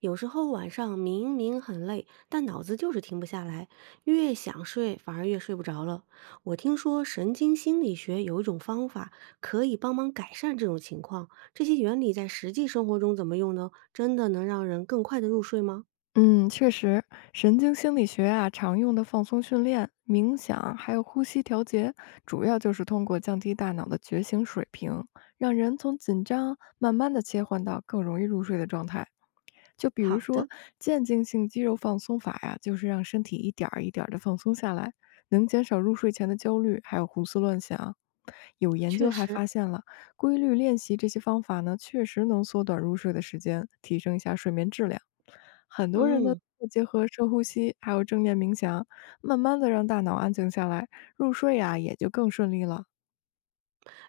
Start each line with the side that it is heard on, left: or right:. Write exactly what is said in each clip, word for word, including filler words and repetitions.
right: 有时候晚上明明很累，但脑子就是停不下来，越想睡反而越睡不着了。我听说神经心理学有一种方法可以帮忙改善这种情况，这些原理在实际生活中怎么用呢？真的能让人更快的入睡吗？
left: 嗯，确实，神经心理学啊，常用的放松训练、冥想，还有呼吸调节，主要就是通过降低大脑的觉醒水平，让人从紧张慢慢的切换到更容易入睡的状态。就比如
right: 好
left: 说
right: 的，
left: 渐进性肌肉放松法呀、就是让身体一点儿一点的放松下来，能减少入睡前的焦虑，还有胡思乱想。有研
right: 确
left: 究还
right: 实，
left: 发现了，规律练习这些方法呢，确实能缩短入睡的时间，提升一下睡眠质量。很多人呢
right: 嗯。
left: 会结合深呼吸，还有正念冥想，慢慢的让大脑安静下来，入睡呀、也就更顺利了。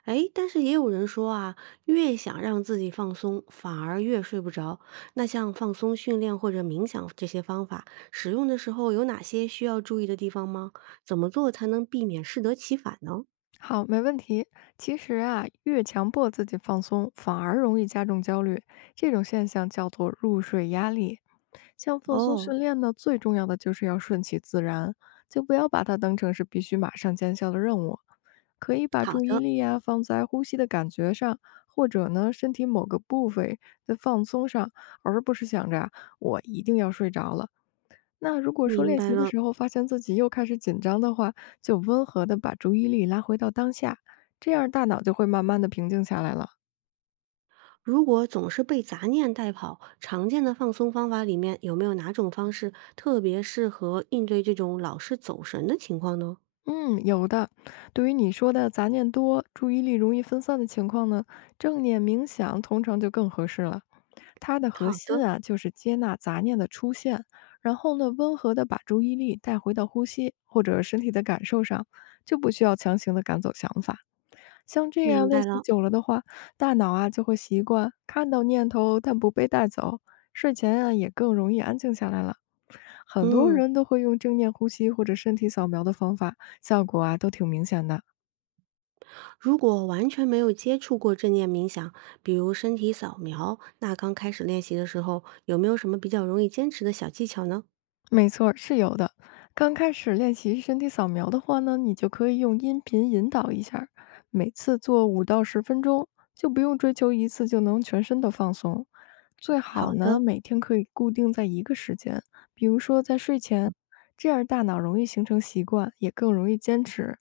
right: 诶，但是也有人说啊，越想让自己放松，反而越睡不着。那像放松训练或者冥想这些方法，使用的时候有哪些需要注意的地方吗？怎么做才能避免适得其反呢？
left: 好，没问题。其实啊，越强迫自己放松，反而容易加重焦虑。这种现象叫做入睡压力。像放松
right: 哦，
left: 训练呢，最重要的就是要顺其自然，就不要把它当成是必须马上见效的任务。可以把
right: 好
left: 注意
right: 的，
left: 力啊放在呼吸的感觉上，或者呢身体某个部位的放松上，而不是想着啊我一定要睡着了。那如果说
right: 明
left: 练
right: 白
left: 习的
right: 了。
left: 时候发现自己又开始紧张的话，就温和的把注意力拉回到当下，这样大脑就会慢慢的平静下来了。
right: 如果总是被杂念带跑，常见的放松方法里面有没有哪种方式特别适合应对这种老是走神的情况呢？
left: 嗯，有的。对于你说的杂念多、注意力容易分散的情况呢，正念冥想通常就更合适了。它的核
right: 好的，
left: 心啊，就是接纳杂念的出现，然后呢，温和的把注意力带回到呼吸或者身体的感受上，就不需要强行的赶走想法。像这样
right: 明白
left: 练习
right: 了。
left: 久了的话，大脑啊就会习惯看到念头但不被带走，睡前啊也更容易安静下来了。很多
right: 嗯。
left: 人都会用正念呼吸或者身体扫描的方法，效果啊都挺明显的。
right: 如果完全没有接触过正念冥想，比如身体扫描，那刚开始练习的时候，有没有什么比较容易坚持的小技巧呢？
left: 没错儿是有的。刚开始练习身体扫描的话呢，你就可以用音频引导一下儿每次做五到十分钟，就不用追求一次就能全身的放松。最好
right: 好
left: 嗯呢，
right: 的，
left: 每天可以固定在一个时间，比如说在睡前，这样大脑容易形成习惯，也更容易坚持。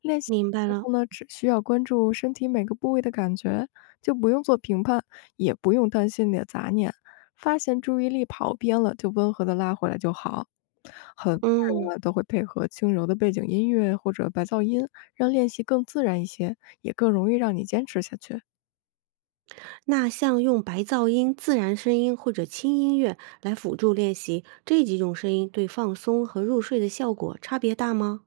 left: 练习
right: 明白
left: 的时
right: 了。
left: 候呢，只需要关注身体每个部位的感觉，就不用做评判，也不用担心你的杂念。发现注意力跑偏了，就温和的拉回来就好。很多
right: 嗯，
left: 人啊都会配合轻柔的背景音乐或者白噪音，让练习更自然一些，也更容易让你坚持下去。
right: 那像用白噪音、自然声音或者轻音乐来辅助练习，这几种声音对放松和入睡的效果差别大吗？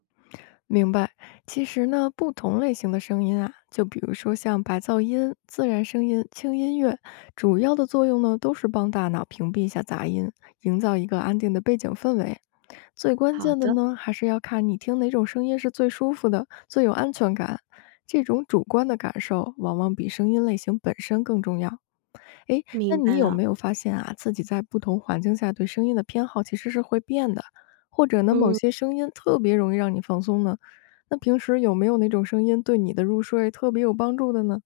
left: 明白，其实呢，不同类型的声音啊，就比如说像白噪音、自然声音、轻音乐，主要的作用呢，都是帮大脑屏蔽一下杂音，营造一个安定的背景氛围。最关
right: 好
left: 键的
right: 的，
left: 呢，还是要看你听哪种声音是最舒服的、最有安全感。这种主观的感受，往往比声音类型本身更重要。诶，那
right: 明白
left: 你有
right: 了。
left: 没有发现啊，自己在不同环境下对声音的偏好其实是会变的，或者呢，某
right: 嗯。
left: 些声音特别容易让你放松呢？那平时有没有哪种声音对你的入睡特别有帮助的呢？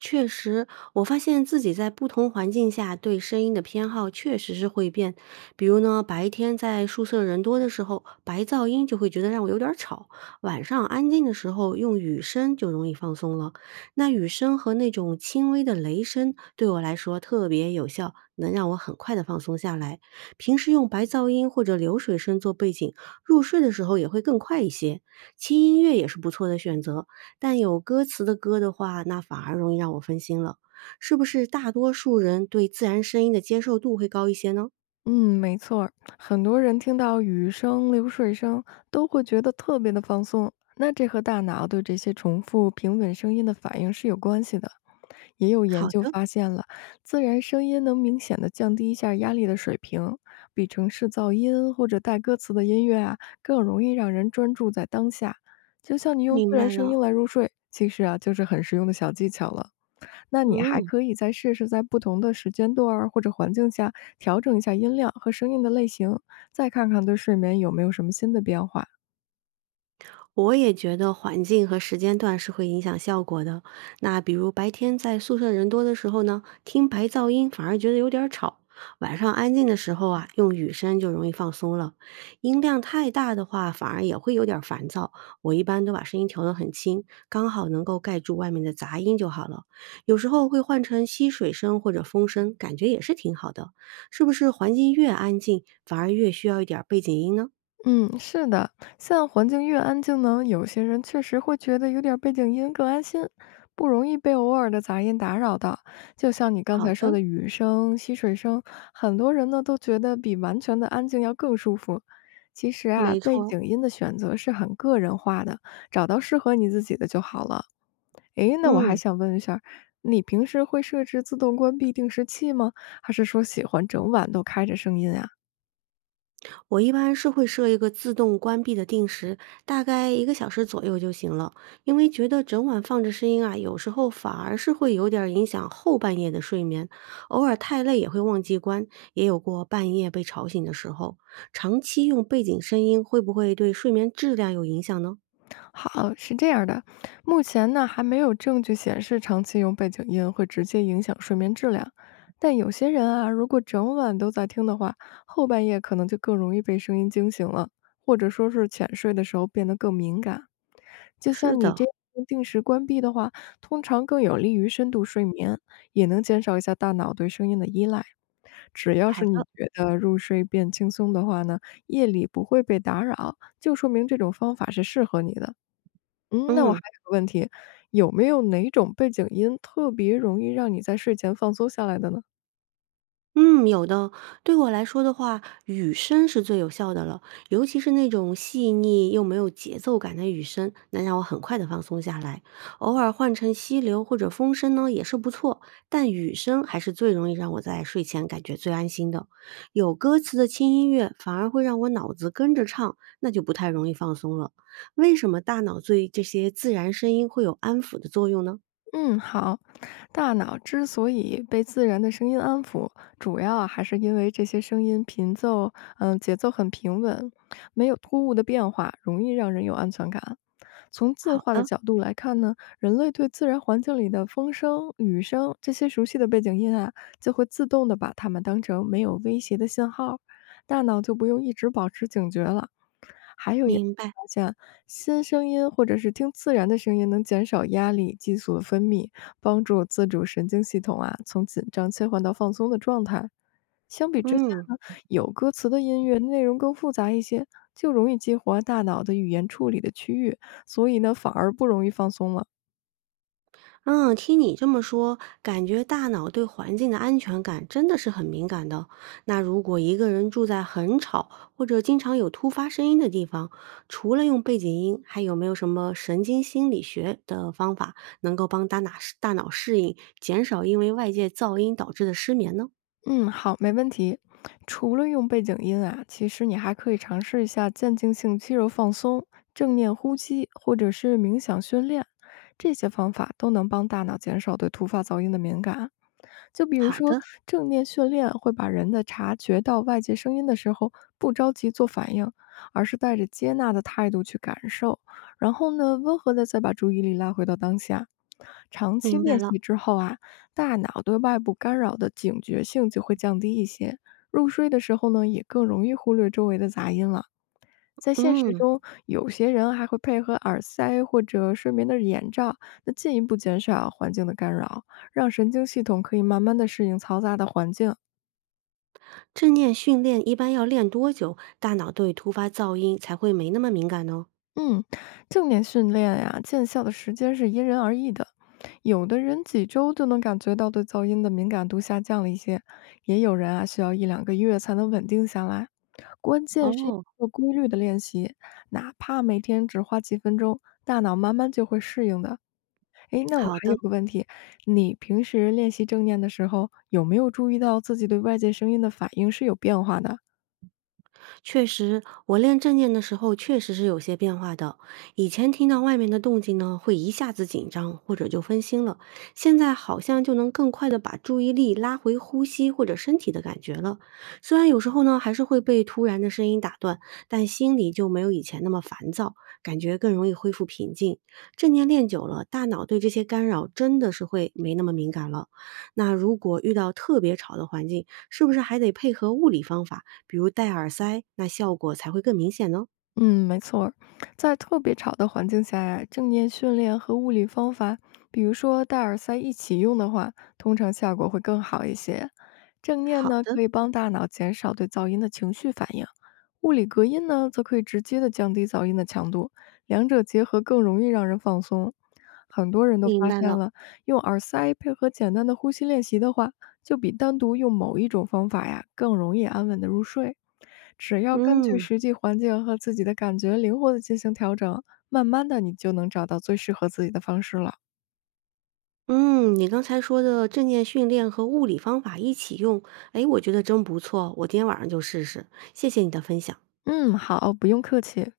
right: 确实，我发现自己在不同环境下对声音的偏好确实是会变。比如呢，白天在宿舍人多的时候，白噪音就会觉得让我有点儿吵；晚上安静的时候，用雨声就容易放松了。那雨声和那种轻微的雷声对我来说特别有效，能让我很快的放松下来。平时用白噪音或者流水声做背景，入睡的时候也会更快一些。轻音乐也是不错的选择，但有歌词的歌的话，那反而容易让我分心了。是不是大多数人对自然声音的接受度会高一些呢？
left: 嗯，没错儿，很多人听到雨声、流水声都会觉得特别的放松，那这和大脑对这些重复平稳声音的反应是有关系的。也有研
right: 好
left: 究
right: 的，
left: 发现了，自然声音能明显的降低一下压力的水平，比城市噪音或者带歌词的音乐啊，更容易让人专注在当下。就像你用自
right: 明
left: 然
right: 白
left: 声
right: 了。
left: 音来入睡，其实啊，就是很实用的小技巧了。那你还
right: 嗯。
left: 可以再试试在不同的时间段儿或者环境下调整一下音量和声音的类型，再看看对睡眠有没有什么新的变化。
right: 我也觉得环境和时间段是会影响效果的。那比如白天在宿舍人多的时候呢，听白噪音反而觉得有点儿吵；晚上安静的时候啊，用雨声就容易放松了。音量太大的话，反而也会有点儿烦躁。我一般都把声音调得很轻，刚好能够盖住外面的杂音就好了。有时候会换成溪水声或者风声，感觉也是挺好的。是不是环境越安静，反而越需要一点儿背景音呢？
left: 嗯，是的，像环境越安静呢，有些人确实会觉得有点儿背景音更安心，不容易被偶尔的杂音打扰到。就像你刚
right: 好
left: 才说
right: 的，
left: 的雨声、溪水声，很多人呢都觉得比完全的安静要更舒服。其实啊，
right: 没
left: 背
right: 错，
left: 景音的选择是很个人化的，找到适合你自己的就好了。诶，那我还
right: 嗯。
left: 想问一下儿你平时会设置自动关闭定时器吗？还是说喜欢整晚都开着声音啊？
right: 我一般是会设一个自动关闭的定时，大概一个小时左右就行了，因为觉得整晚放着声音啊，有时候反而是会有点儿影响后半夜的睡眠。偶尔太累也会忘记关，也有过半夜被吵醒的时候。长期用背景声音会不会对睡眠质量有影响呢？
left: 好，是这样的，目前呢还没有证据显示长期用背景音会直接影响睡眠质量，但有些人啊，如果整晚都在听的话，后半夜可能就更容易被声音惊醒了，或者说是浅睡的时候变得更敏感。就
right: 是
left: 像你
right: 的，
left: 这样定时关闭的话，通常更有利于深度睡眠，也能减少一下大脑对声音的依赖。只要
right: 好
left: 是你
right: 的，
left: 觉得入睡变轻松的话呢，夜里不会被打扰，就说明这种方法是适合你的。嗯，那我还
right: 嗯。
left: 有个问题，有没有哪种背景音特别容易让你在睡前放松下来的呢？
right: 嗯，有的。对我来说的话，雨声是最有效的了，尤其是那种细腻又没有节奏感的雨声，能让我很快的放松下来。偶尔换成溪流或者风声呢，也是不错，但雨声还是最容易让我在睡前感觉最安心的。有歌词的轻音乐反而会让我脑子跟着唱，那就不太容易放松了。为什么大脑对这些自然声音会有安抚的作用呢？
left: 嗯，好。大脑之所以被自然的声音安抚，主要啊还是因为这些声音频奏，嗯，节奏很平稳，没有突兀的变化，容易让人有安全感。从进
right: 好
left: 化的
right: 的，
left: 角度来看呢，人类对自然环境里的风声、雨声这些熟悉的背景音啊，就会自动的把它们当成没有威胁的信号，大脑就不用一直保持警觉了。还有研究
right: 明白。
left: 发现，新声音或者是听自然的声音能减少压力激素的分泌，帮助自主神经系统啊从紧张切换到放松的状态。相比之下
right: 嗯。
left: 呢，有歌词的音乐内容更复杂一些，就容易激活大脑的语言处理的区域，所以呢反而不容易放松了。
right: 嗯，听你这么说，感觉大脑对环境的安全感真的是很敏感的。那如果一个人住在很吵或者经常有突发声音的地方，除了用背景音，还有没有什么神经心理学的方法能够帮大脑大脑适应，减少因为外界噪音导致的失眠呢？
left: 嗯，好，没问题。除了用背景音啊，其实你还可以尝试一下渐进性肌肉放松、正念呼吸，或者是冥想训练，这些方法都能帮大脑减少对突发噪音的敏感。就比如
right: 好
left: 说
right: 的，
left: 正念训练会把人的察觉到外界声音的时候，不着急做反应，而是带着接纳的态度去感受，然后呢，温和的再把注意力拉回到当下。长期
right: 明白
left: 练
right: 了。
left: 习之后啊，大脑对外部干扰的警觉性就会降低一些，入睡的时候呢，也更容易忽略周围的杂音了。在现实
right: 嗯，
left: 中，有些人还会配合耳塞或者睡眠的眼罩，那进一步减少环境的干扰，让神经系统可以慢慢的适应嘈杂的环境。
right: 正念训练一般要练多久，大脑对突发噪音才会没那么敏感呢？
left: 嗯，正念训练呀，见效的时间是因人而异的。有的人几周就能感觉到对噪音的敏感度下降了一些，也有人啊需要一两个月才能稳定下来。关键是
right: 哦，
left: 做规律的练习，哪怕每天只花几分钟，大脑慢慢就会适应的。诶，那我
right: 好
left: 还有
right: 的。
left: 个问题，你平时练习正念的时候，有没有注意到自己对外界声音的反应是有变化的？
right: 确实，我练正念的时候确实是有些变化的。以前听到外面的动静呢，会一下子紧张或者就分心了，现在好像就能更快的把注意力拉回呼吸或者身体的感觉了。虽然有时候呢还是会被突然的声音打断，但心里就没有以前那么烦躁，感觉更容易恢复平静。正念练久了，大脑对这些干扰真的是会没那么敏感了。那如果遇到特别吵的环境，是不是还得配合物理方法？比如戴耳塞，那效果才会更明显呢。
left: 嗯，没错儿在特别吵的环境下呀，正念训练和物理方法，比如说戴耳塞一起用的话，通常效果会更好一些。正念
right: 好
left: 呢，
right: 的，
left: 可以帮大脑减少对噪音的情绪反应；物理隔音呢，则可以直接的降低噪音的强度，两者结合更容易让人放松。很多人都
right: 明
left: 发
right: 白
left: 现
right: 了。
left: 了，用耳塞配合简单的呼吸练习的话，就比单独用某一种方法呀更容易安稳的入睡。只要根据
right: 嗯
left: 实际环境和自己的感觉灵活的进行调整，慢慢的你就能找到最适合自己的方式了。
right: 嗯，你刚才说的正念训练和物理方法一起用，哎，我觉得真不错，我今天晚上就试试。谢谢你的分享。
left: 嗯，好，不用客气。